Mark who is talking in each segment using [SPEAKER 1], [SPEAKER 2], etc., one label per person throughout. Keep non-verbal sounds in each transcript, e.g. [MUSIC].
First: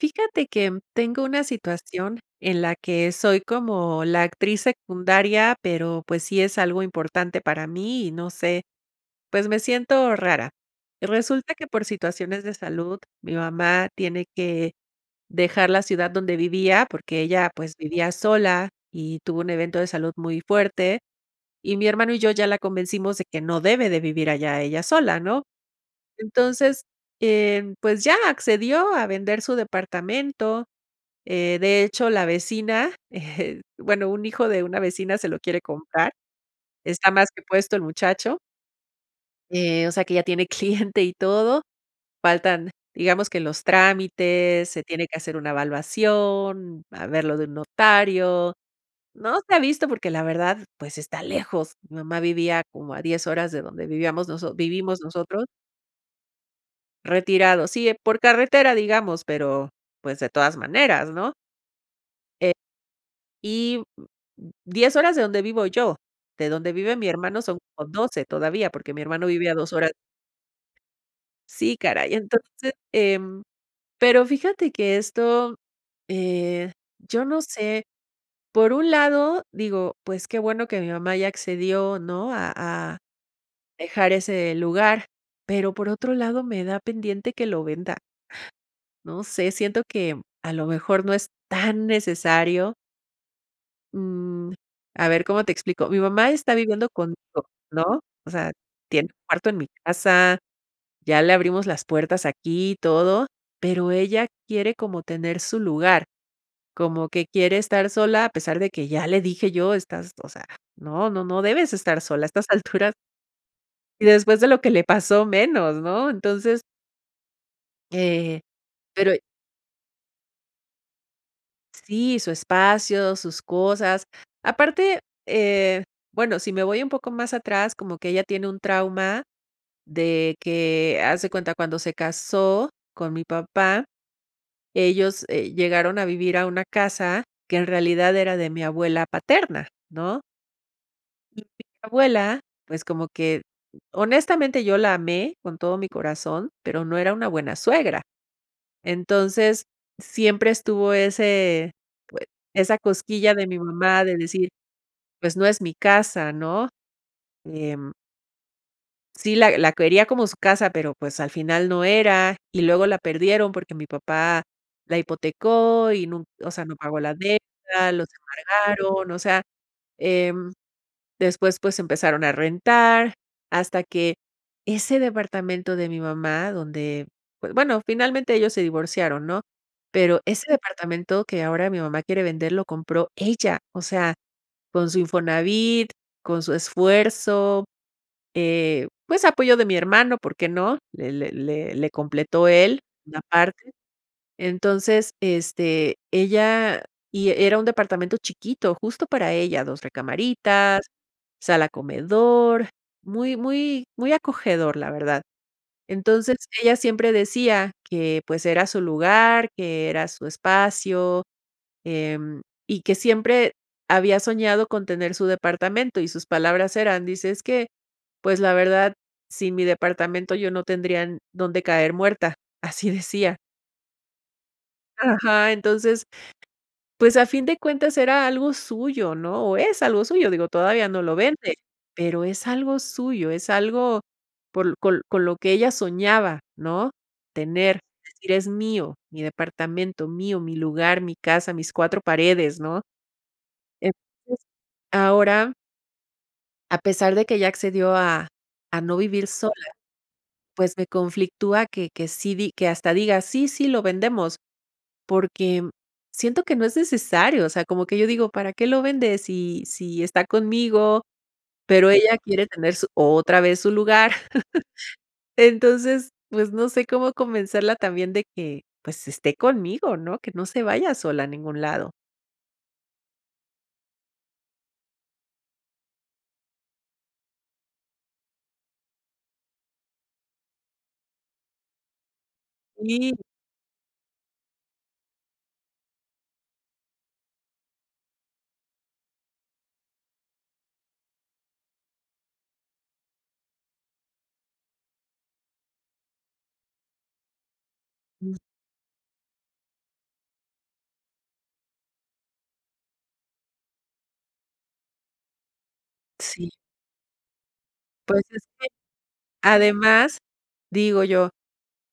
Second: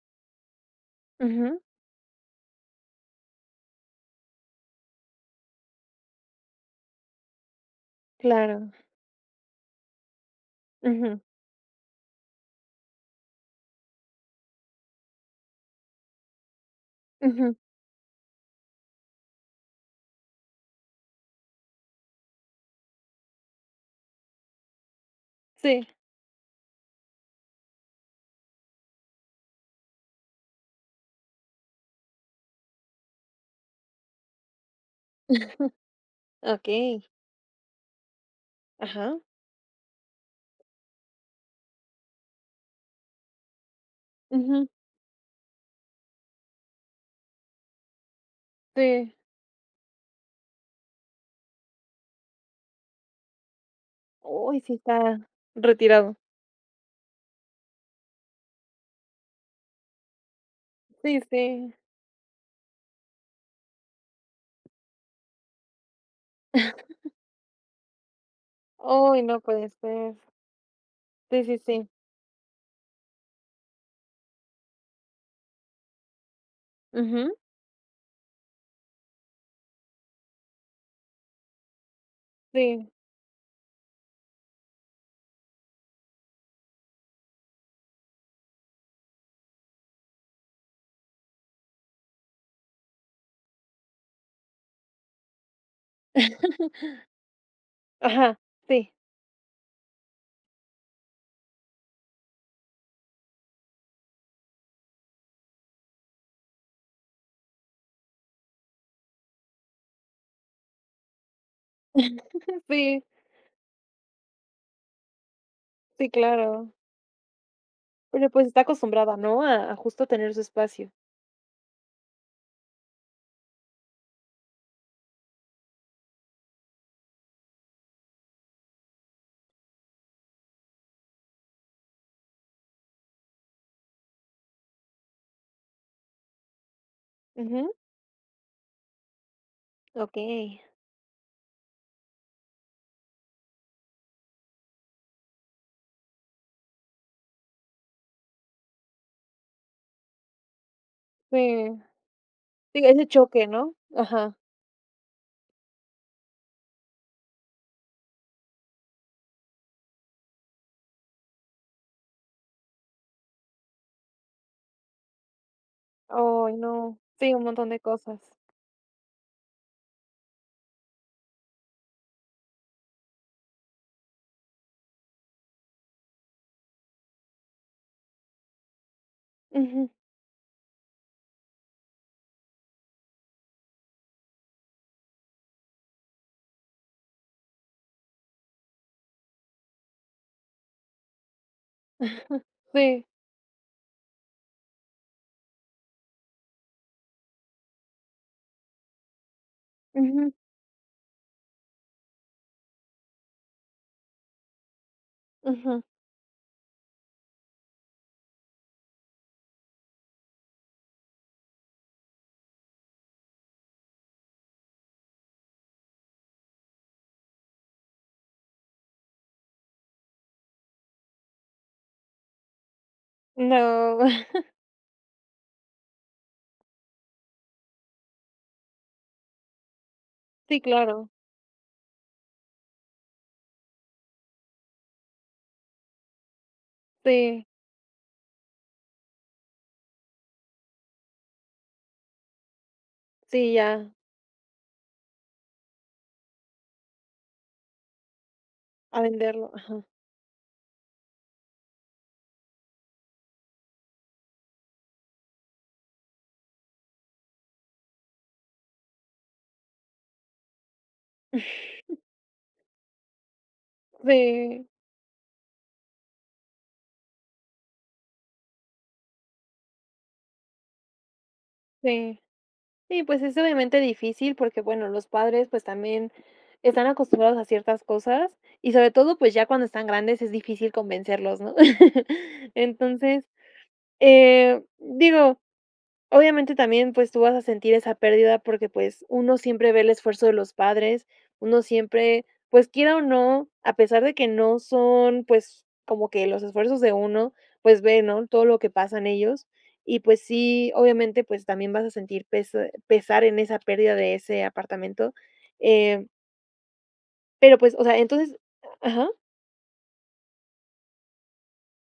[SPEAKER 1] Fíjate que tengo una
[SPEAKER 2] Ujú.
[SPEAKER 1] situación en la que soy como la actriz secundaria, pero pues sí es algo importante para mí y no sé,
[SPEAKER 2] Claro.
[SPEAKER 1] pues me siento rara,
[SPEAKER 2] Ujú.
[SPEAKER 1] resulta que por situaciones de salud, mi mamá tiene que dejar la ciudad donde vivía porque ella,
[SPEAKER 2] Ujú.
[SPEAKER 1] pues vivía sola y tuvo un evento de salud muy fuerte y mi hermano y yo ya la convencimos de que no debe de vivir allá ella sola, ¿no?,
[SPEAKER 2] Sí.
[SPEAKER 1] entonces, eh, pues ya accedió a vender su departamento, eh, de hecho, la vecina, eh, bueno, un hijo de una vecina se lo quiere comprar,
[SPEAKER 2] [CHUCKLES] Okey.
[SPEAKER 1] está más que puesto el muchacho,
[SPEAKER 2] Ajá.
[SPEAKER 1] eh, o sea que ya tiene cliente y todo, faltan, digamos que los trámites,
[SPEAKER 2] Ujú.
[SPEAKER 1] se tiene que hacer una evaluación, a ver lo de un notario,
[SPEAKER 2] Sí.
[SPEAKER 1] no se ha visto porque la verdad, pues está lejos, mi mamá vivía como a 10 horas de donde vivíamos noso
[SPEAKER 2] Uy, sí
[SPEAKER 1] vivimos
[SPEAKER 2] está
[SPEAKER 1] nosotros.
[SPEAKER 2] retirado.
[SPEAKER 1] Retirado, sí, por carretera, digamos, pero pues, de todas maneras,
[SPEAKER 2] Sí,
[SPEAKER 1] ¿no?
[SPEAKER 2] sí.
[SPEAKER 1] Eh, y, 10 horas de donde vivo yo, de donde vive mi
[SPEAKER 2] [CHUCKLES]
[SPEAKER 1] hermano, son como 12 todavía, porque mi
[SPEAKER 2] ¡Oy!,
[SPEAKER 1] hermano
[SPEAKER 2] no
[SPEAKER 1] vive a
[SPEAKER 2] puede
[SPEAKER 1] 2 horas.
[SPEAKER 2] ser. Sí, sí,
[SPEAKER 1] Sí,
[SPEAKER 2] sí.
[SPEAKER 1] caray. Entonces, em, pero fíjate que esto, eh, yo
[SPEAKER 2] Ujú.
[SPEAKER 1] no sé, por un lado, digo, pues, qué bueno que mi mamá ya accedió, ¿no?, a
[SPEAKER 2] Sí.
[SPEAKER 1] a dejar ese lugar, pero por otro lado, me da pendiente que lo venda. No sé, siento que a lo mejor no es tan necesario. Mm, a ver ¿cómo te explico?, mi mamá está viviendo
[SPEAKER 2] [CHUCKLES]
[SPEAKER 1] conmigo, ¿no?, o
[SPEAKER 2] Ajá,
[SPEAKER 1] sea,
[SPEAKER 2] sí.
[SPEAKER 1] tiene un cuarto en mi casa. Ya le abrimos las puertas aquí y todo. Pero, ella quiere como tener su lugar, como que quiere estar sola, a pesar de que ya le dije yo: ·"Estás, o sea, no, no, no debes estar sola a estas
[SPEAKER 2] [CHUCKLES]
[SPEAKER 1] alturas".
[SPEAKER 2] Sí.
[SPEAKER 1] Y después de lo que le pasó menos,
[SPEAKER 2] Sí,
[SPEAKER 1] ¿no?, entonces
[SPEAKER 2] claro. Bueno,
[SPEAKER 1] Eh,
[SPEAKER 2] pues, está
[SPEAKER 1] pero
[SPEAKER 2] acostumbrada, ¿no?, a a justo tener su espacio.
[SPEAKER 1] Sí, su espacio, sus cosas, aparte, eh, bueno, si me voy un poco más atrás, como que ella tiene un trauma, de que haz de cuenta cuando se casó con mi papá, ellos, eh, llegaron a vivir a una casa que en
[SPEAKER 2] Ujú.
[SPEAKER 1] realidad, era de mi abuela paterna, ¿no?
[SPEAKER 2] Okey.
[SPEAKER 1] [UNINTELLIGIBLE] Mi abuela, pues, como que honestamente, yo la amé con todo mi corazón, pero, no era una buena suegra. Entonces, siempre estuvo
[SPEAKER 2] Sí.
[SPEAKER 1] ese pues, esa
[SPEAKER 2] Sí, ese
[SPEAKER 1] cosquilla de
[SPEAKER 2] choque,
[SPEAKER 1] mi
[SPEAKER 2] ¿no?,
[SPEAKER 1] mamá de
[SPEAKER 2] ajá.
[SPEAKER 1] decir, pues, no es mi casa, ¿no?, em. Sí, la la quería como su casa, pero, pues, al final no era, y luego la perdieron porque mi papá la hipotecó y nun o
[SPEAKER 2] Ay,
[SPEAKER 1] sea, no pagó
[SPEAKER 2] no.
[SPEAKER 1] la
[SPEAKER 2] Sí, un montón de
[SPEAKER 1] deuda, los
[SPEAKER 2] cosas.
[SPEAKER 1] embargaron. O sea, em, después, pues, empezaron a rentar hasta que ese departamento de mi mamá donde B bueno, finalmente ellos se divorciaron, ¿no?,
[SPEAKER 2] Ujú.
[SPEAKER 1] pero ese departamento que ahora mi mamá quiere vender lo compró ella, o sea, con su Infonavit, con su esfuerzo, eh, pues, apoyo de mi hermano, por qué no, le le le le
[SPEAKER 2] [CHUCKLES]
[SPEAKER 1] completó él
[SPEAKER 2] Sí.
[SPEAKER 1] una parte. Entonces, este, ella y era un departamento chiquito justo para ella. Dos
[SPEAKER 2] Ujú.
[SPEAKER 1] recamaritas, sala comedor, muy, muy, muy acogedor, la verdad.
[SPEAKER 2] Ujú.
[SPEAKER 1] Entonces, ella siempre decía: "Que, pues, era su lugar, que era su espacio, em, y que siempre había soñado con tener su departamento", y sus palabras eran, dice, es que: "Pues, la verdad, sin mi departamento, yo no tendría en dónde caer muerta". Así [CHUCKLES] decía.
[SPEAKER 2] No. [CHUCKLES]
[SPEAKER 1] Ajá. Entonces, pues, a fin de cuentas, era algo suyo, ¿no?, o es algo suyo, digo,
[SPEAKER 2] Sí,
[SPEAKER 1] todavía no
[SPEAKER 2] claro.
[SPEAKER 1] lo vende, pero es algo suyo, es algo por con con lo que ella soñaba, ¿no?,
[SPEAKER 2] Sí.
[SPEAKER 1] tener, decir: "Es mío, mi departamento, mío, mi lugar, mi casa, mis cuatro paredes", ¿no?,
[SPEAKER 2] Sí, ya.
[SPEAKER 1] entonces ahora a pesar de que ya accedió a a no
[SPEAKER 2] A
[SPEAKER 1] vivir
[SPEAKER 2] venderlo,
[SPEAKER 1] sola,
[SPEAKER 2] ajá.
[SPEAKER 1] pues, me conflictúa que que sí di que hasta diga sí, sí, lo vendemos, porque, mm, siento que no es necesario, o sea, como que yo digo: "¿Para qué lo vende si si está conmigo?", pero
[SPEAKER 2] [CHUCKLES]
[SPEAKER 1] ella quiere tener su otra vez su lugar.
[SPEAKER 2] Sí.
[SPEAKER 1] [CHUCKLES] Entonces, pues, no sé cómo convencerla también de que, pues, esté conmigo, ¿no?, que no se vaya sola a ningún lado.
[SPEAKER 2] Sí, sí, pues, es, obviamente, difícil porque, bueno, los padres, pues, también están acostumbrados a ciertas cosas y, sobre todo, pues, ya cuando están grandes es difícil convencerlos, ¿no? [LAUGHS]
[SPEAKER 1] Sí.
[SPEAKER 2] Entonces, eh, digo, obviamente, también, pues, tú vas a sentir esa pérdida porque, pues, uno siempre ve el esfuerzo de los padres, uno siempre, pues, quiera o no, a pesar de que no son, pues, como que los esfuerzos de uno, pues, ve, ¿no?,
[SPEAKER 1] [UNINTELLIGIBLE]
[SPEAKER 2] todo lo que pasan ellos, y, pues, sí, obviamente, pues, también vas a sentir pes pesar en esa pérdida de ese apartamento, eh
[SPEAKER 1] Sí.
[SPEAKER 2] Pero, pues, o sea,
[SPEAKER 1] Pues,
[SPEAKER 2] ¿entonces?
[SPEAKER 1] es que,
[SPEAKER 2] Ajá.
[SPEAKER 1] además, digo yo,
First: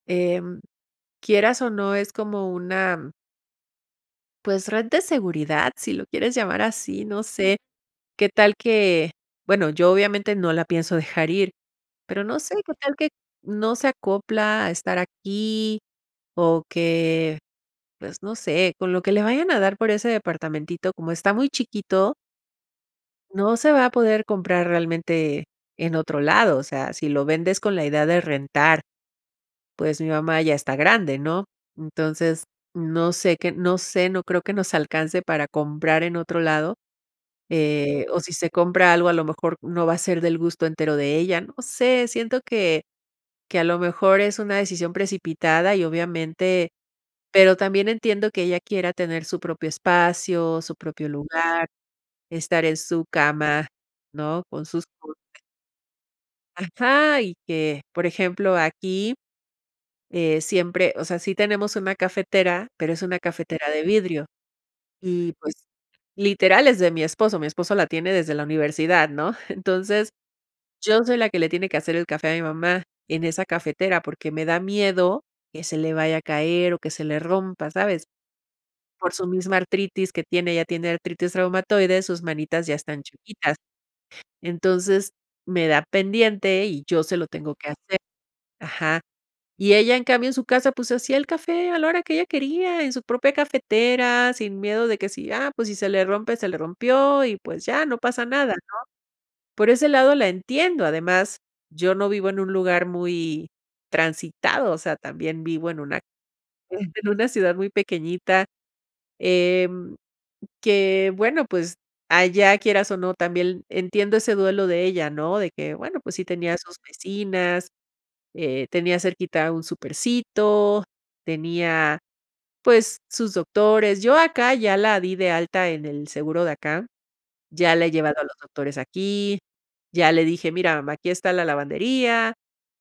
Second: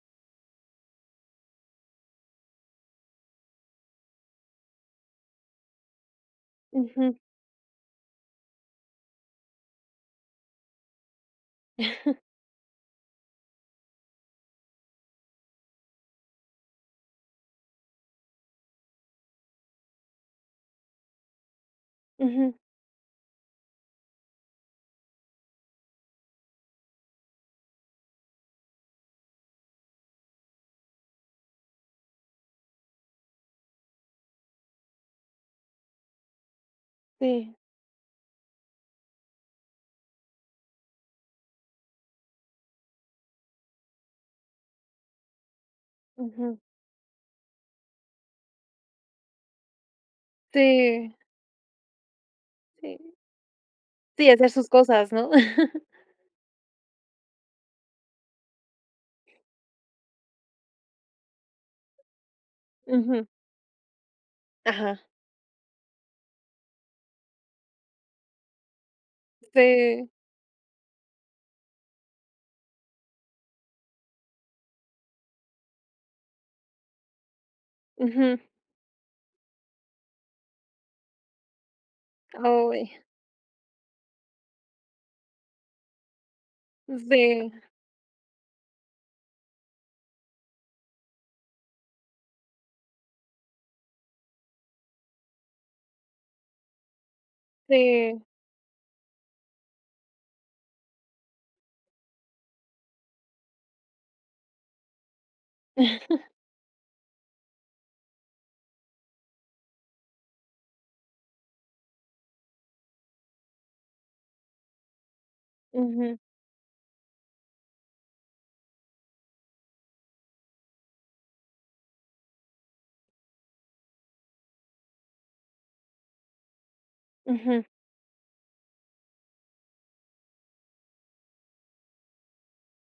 [SPEAKER 1] em, quieras o no, es como una pues, red de seguridad, si lo quieres llamar así,
[SPEAKER 2] Ujú.
[SPEAKER 1] no sé, qué tal que, bueno, yo, obviamente, no la pienso dejar ir,
[SPEAKER 2] [CHUCKLES]
[SPEAKER 1] pero no sé qué tal que no se acopla a estar aquí o que, pues, no sé, con lo que le vayan a dar por ese departamentito como está muy chiquito
[SPEAKER 2] Ujú.
[SPEAKER 1] no se va a poder comprar realmente en otro lado, o sea, si lo vendes con la idea de rentar, pues, mi mamá ya está grande, ¿no?, entonces no sé qué no sé, no creo que nos alcance para comprar en otro lado,
[SPEAKER 2] Sí.
[SPEAKER 1] eh, o si se compra algo, a lo mejor no va a ser del gusto entero de ella, no sé, siento que que a lo mejor es una decisión precipitada y,
[SPEAKER 2] Ujú.
[SPEAKER 1] obviamente pero también entiendo que ella quiera tener su propio espacio, su propio
[SPEAKER 2] Sí.
[SPEAKER 1] lugar, estar en su
[SPEAKER 2] Sí.
[SPEAKER 1] cama,
[SPEAKER 2] Sí,
[SPEAKER 1] ¿no?,
[SPEAKER 2] hacer
[SPEAKER 1] con
[SPEAKER 2] sus
[SPEAKER 1] sus
[SPEAKER 2] cosas,
[SPEAKER 1] cosas.
[SPEAKER 2] ¿no? [CHUCKLES]
[SPEAKER 1] Ajá, y que, por ejemplo, aquí, eh, siempre, o sea, sí, tenemos una cafetera, pero es una
[SPEAKER 2] Ujú.
[SPEAKER 1] cafetera de vidrio
[SPEAKER 2] Ajá.
[SPEAKER 1] y pues literal es de mi esposo, mi esposo la tiene desde la universidad, ¿no?, [CHUCKLES]
[SPEAKER 2] Sí.
[SPEAKER 1] entonces yo soy la que le tiene que hacer el café a mi mamá en esa cafetera porque me da miedo que se le vaya a caer o que se le rompa, ¿sabes?,
[SPEAKER 2] Ujú.
[SPEAKER 1] por su misma artritis que tiene, ella tiene artritis reumatoide, sus manitas ya
[SPEAKER 2] Uy.
[SPEAKER 1] están chuequitas, entonces me da pendiente y yo se lo
[SPEAKER 2] Sí.
[SPEAKER 1] tengo que hacer ajá, y ella, en cambio, en su casa, pues se hacía el café a la hora que ella quería en su propia cafetera, sin miedo de que si, ah, pues si se le rompe, se le rompió y pues ya no
[SPEAKER 2] Sí.
[SPEAKER 1] pasa nada, ¿no?, por ese lado, la entiendo, además, yo no vivo en un lugar muy transitado, o sea, también vivo en una
[SPEAKER 2] [CHUCKLES]
[SPEAKER 1] [CHUCKLES] en una ciudad muy pequeñita, em, que bueno, pues allá quieras o no, también entiendo ese duelo de ella, ¿no?, de que bueno, pues
[SPEAKER 2] Ujú.
[SPEAKER 1] sí tenía sus vecinas, eh, tenía cerquita un supercito, tenía, pues sus doctores, yo acá ya la di de alta en el seguro de acá,
[SPEAKER 2] Ujú.
[SPEAKER 1] ya la he llevado a los doctores aquí, ya le dije: "Mira, mamá, aquí está la lavandería,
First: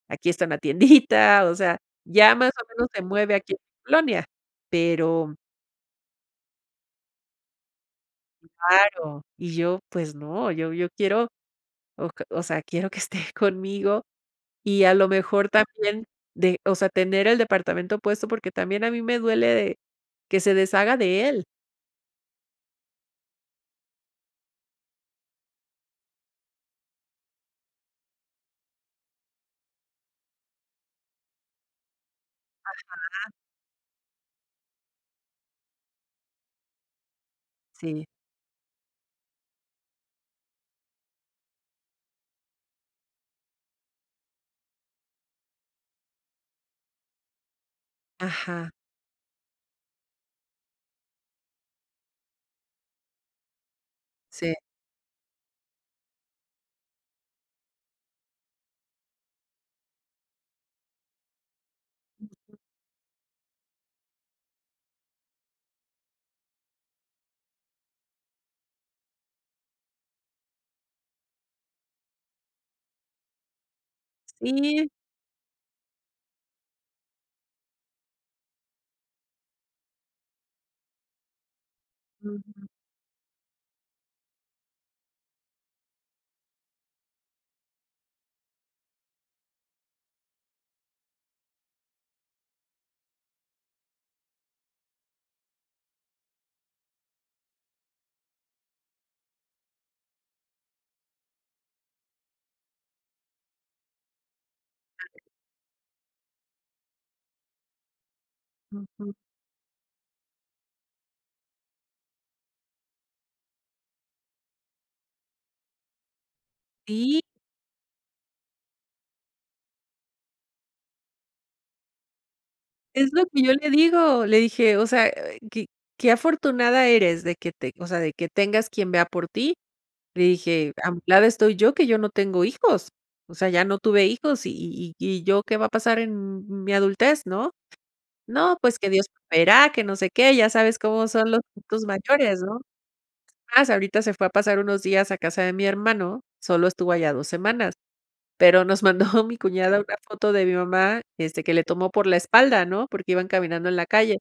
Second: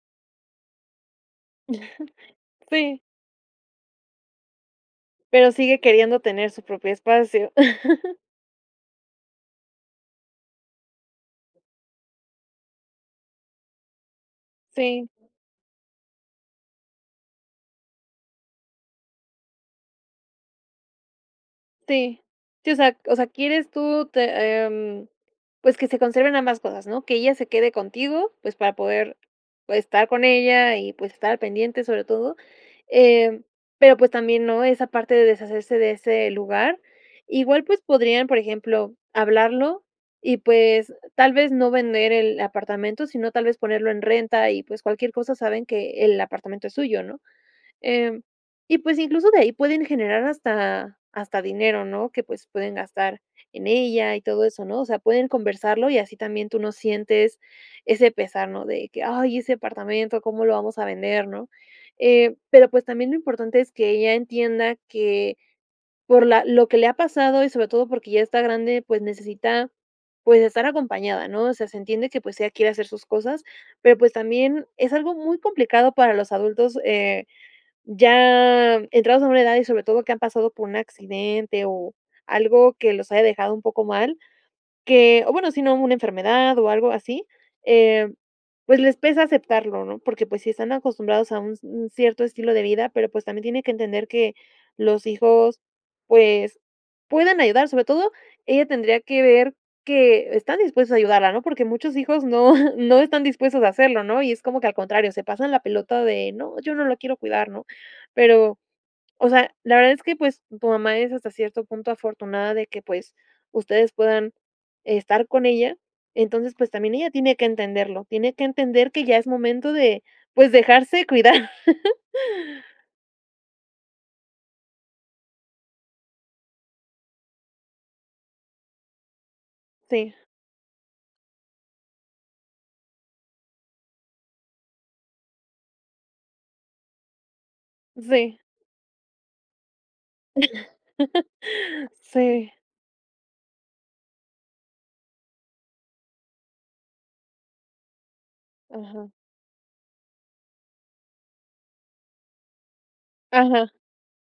[SPEAKER 1] aquí está una tiendita", o sea, ya
[SPEAKER 2] [CHUCKLES]
[SPEAKER 1] más o menos
[SPEAKER 2] Sí.
[SPEAKER 1] se mueve aquí en mi colonia, pero.
[SPEAKER 2] Pero sigue queriendo tener su propio espacio. [CHUCKLES]
[SPEAKER 1] Claro, y yo pues no, yo yo quiero o o sea, quiero que esté conmigo y a lo
[SPEAKER 2] Sí.
[SPEAKER 1] mejor también de, o sea, tener el departamento puesto, porque también a mí me duele de que se deshaga de él.
[SPEAKER 2] Sí, sí, o sea o sea, quieres tú te em, pues que se conserven ambas cosas, ¿no?, que ella se quede contigo, pues para poder estar con ella y pues estar pendiente, sobre todo,
[SPEAKER 1] Ajá.
[SPEAKER 2] em, pero pues también, ¿no?, esa parte de deshacerse de ese lugar, igual pues
[SPEAKER 1] Sí.
[SPEAKER 2] podrían, por ejemplo, hablarlo y pues tal vez no vender el apartamento, sino tal vez ponerlo en renta y pues cualquier cosa saben que el apartamento es suyo, ¿no?, em,
[SPEAKER 1] Ajá.
[SPEAKER 2] y pues incluso de ahí pueden generar hasta hasta dinero, ¿no?, que pues pueden gastar en ella y todo
[SPEAKER 1] Sí.
[SPEAKER 2] eso, ¿no?, o sea, pueden conversarlo y así también tú no sientes ese pesar, ¿no?, de que: "Ay, ese apartamento, ¿cómo lo vamos a vender?", ¿No?, eh,
[SPEAKER 1] Ujú.
[SPEAKER 2] pero pues también lo importante es que ella entienda que por la lo que le ha pasado y sobre todo porque ya está grande, pues necesita, pues estar acompañada, ¿no?, o sea, se entiende que pues ella quiere hacer sus cosas, pero pues también
[SPEAKER 1] Sí.
[SPEAKER 2] es algo muy complicado para los adultos, eh, ya entrados a una edad y sobre todo, que han pasado por un accidente o
[SPEAKER 1] Ujú.
[SPEAKER 2] algo que los haya dejado un poco mal, que o bueno, sino una enfermedad o algo así, eh, pues les pesa aceptarlo, ¿no?, porque pues sí están acostumbrados a un cierto estilo de vida, pero pues también tiene que entender que los hijos, pues puedan ayudar. Sobre todo, ella tendría que ver que están dispuestos a ayudarla, ¿no?, porque muchos hijos no no están dispuestos a hacerlo, ¿no?, y es como que al contrario,
[SPEAKER 1] [UNINTELLIGIBLE]
[SPEAKER 2] se pasan la pelota de: "No, yo no lo quiero cuidar", ¿no?, pero,
[SPEAKER 1] Ujú.
[SPEAKER 2] o sea, la verdad es que pues tu mamá es hasta cierto punto afortunada de que pues ustedes puedan estar con ella. Entonces, pues también ella
[SPEAKER 1] Sí.
[SPEAKER 2] tiene que entenderlo. Tiene que entender que ya es momento de pues dejarse cuidar. [LAUGHS]
[SPEAKER 1] Es lo que yo le digo, le dije: "O sea, que que afortunada eres de que te o sea, de que tengas quien vea por ti."
[SPEAKER 2] Sí.
[SPEAKER 1] Le dije: "A mi lado estoy yo que yo no tengo hijos. O sea, ya no tuve hijos y y y y yo, ¿qué va a pasar en mi adultez, no?,
[SPEAKER 2] Sí.
[SPEAKER 1] 'No pues que Dios proveerá, que no sé qué'", ya sabes cómo son los
[SPEAKER 2] [LAUGHS]
[SPEAKER 1] tos mayores,
[SPEAKER 2] Sí.
[SPEAKER 1] ¿no?, es más ahorita se fue a pasar unos días a casa de mi hermano. Solo estuvo allá dos semanas, pero nos
[SPEAKER 2] Ajá.
[SPEAKER 1] mandó mi cuñada una foto de mi mamá, este, que le tomó por la espalda, ¿no?, porque iban caminando
[SPEAKER 2] Ajá.
[SPEAKER 1] en la calle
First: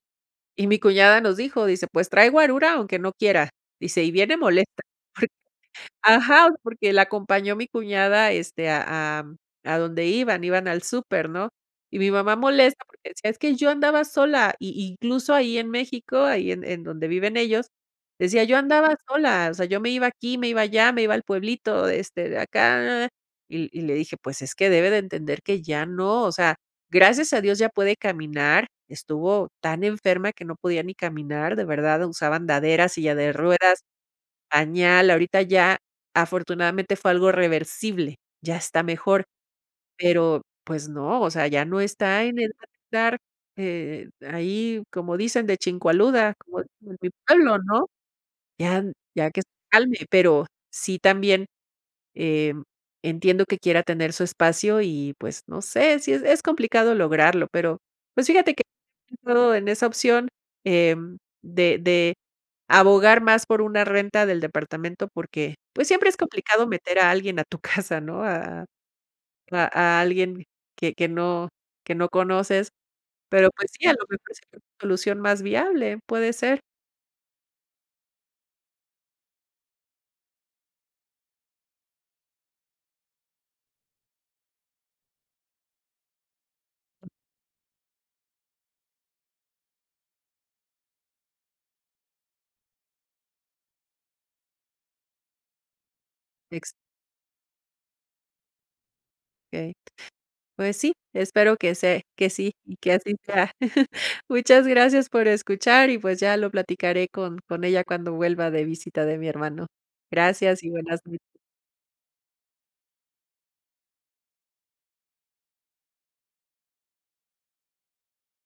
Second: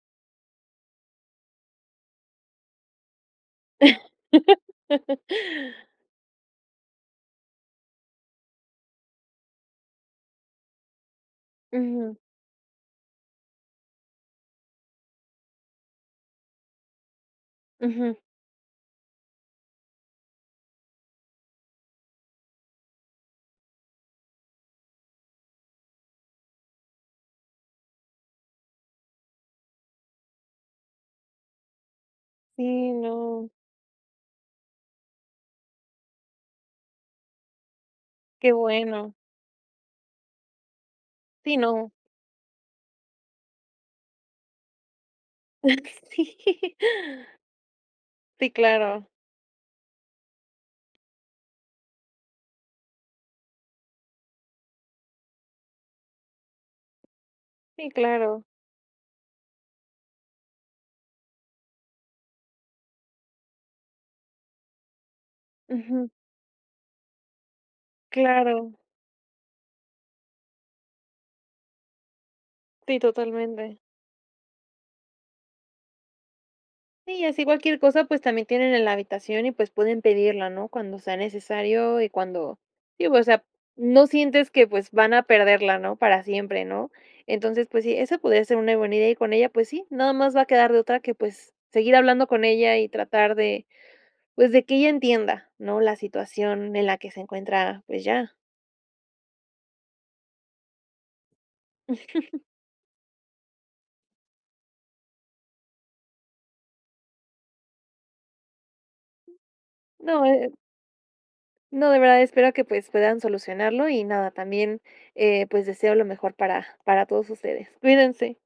[SPEAKER 1] y mi cuñada nos dijo, dice: "Pues trae guarura, aunque no quiera", dice: "Y viene molesta porque",
[SPEAKER 2] [LAUGHS]
[SPEAKER 1] ajá, porque la acompañó mi cuñada, este, a a a donde iban, iban al súper, ¿no?, y mi
[SPEAKER 2] Ujú.
[SPEAKER 1] mamá molesta porque decía: "Es que yo andaba sola", y incluso ahí en México, ahí en en donde viven ellos
[SPEAKER 2] Ujú.
[SPEAKER 1] decía: "Yo andaba sola. O sea, yo me iba aquí, me iba allá, me iba al pueblito de este de acá." Y y le dije: "Pues es que debe de entender que ya no". O sea, gracias a Dios ya puede caminar. Estuvo tan enferma que no podía ni caminar, de verdad, usaba andadera,
[SPEAKER 2] Sí,
[SPEAKER 1] silla de
[SPEAKER 2] no.
[SPEAKER 1] ruedas, pañal. Ahorita ya afortunadamente fue algo reversible.
[SPEAKER 2] Qué
[SPEAKER 1] Ya está
[SPEAKER 2] bueno.
[SPEAKER 1] mejor. Pero pues no, o sea,
[SPEAKER 2] Sí,
[SPEAKER 1] ya no
[SPEAKER 2] no.
[SPEAKER 1] está en edad de estar, eh, ahí, como dicen de
[SPEAKER 2] [LAUGHS]
[SPEAKER 1] chincoaluda, como
[SPEAKER 2] Sí.
[SPEAKER 1] dicen en mi pueblo, ¿no?,
[SPEAKER 2] Sí,
[SPEAKER 1] ya
[SPEAKER 2] claro.
[SPEAKER 1] ya que se calme, pero sí también, em, entiendo que quiera tener su espacio y pues, no sé si, es complicado lograrlo, pero
[SPEAKER 2] Sí,
[SPEAKER 1] pues
[SPEAKER 2] claro.
[SPEAKER 1] fíjate que [UNINTELLIGIBLE] en esa opción, em, de de abogar más por una renta del departamento porque pues
[SPEAKER 2] Ujú.
[SPEAKER 1] siempre es complicado meter a alguien a tu casa, ¿no?, a
[SPEAKER 2] Claro.
[SPEAKER 1] a a alguien que que no que no conoces,
[SPEAKER 2] Sí,
[SPEAKER 1] pero pues
[SPEAKER 2] totalmente.
[SPEAKER 1] sí, a lo mejor sería una solución más viable, puede ser.
[SPEAKER 2] Sí, y así cualquier cosa, pues también tienen en la habitación y pues pueden pedirla, ¿no?, cuando sea necesario y cuando sí, o sea, no sientes que pues van a perderla, ¿no?, para siempre, ¿no?, entonces pues sí, eso podría ser una buena idea, y con ella, pues sí, nada más va a quedar de otra que pues seguir hablando con ella y tratar de, pues de que ella entienda, ¿no?, la
[SPEAKER 1] Ex
[SPEAKER 2] situación en la que se encuentra, pues ya.
[SPEAKER 1] Okey. Pues sí, espero que se que
[SPEAKER 2] [LAUGHS]
[SPEAKER 1] sí y que así sea. [CHUCKLES] Muchas gracias por escuchar y pues ya lo platicaré con con ella cuando vuelva de visita de mi hermano.
[SPEAKER 2] No, eh eh
[SPEAKER 1] Gracias y buenas noches.
[SPEAKER 2] No, de verdad, espero que pues puedan solucionarlo y nada también, eh, pues deseo lo mejor para para todos ustedes. Cuídense.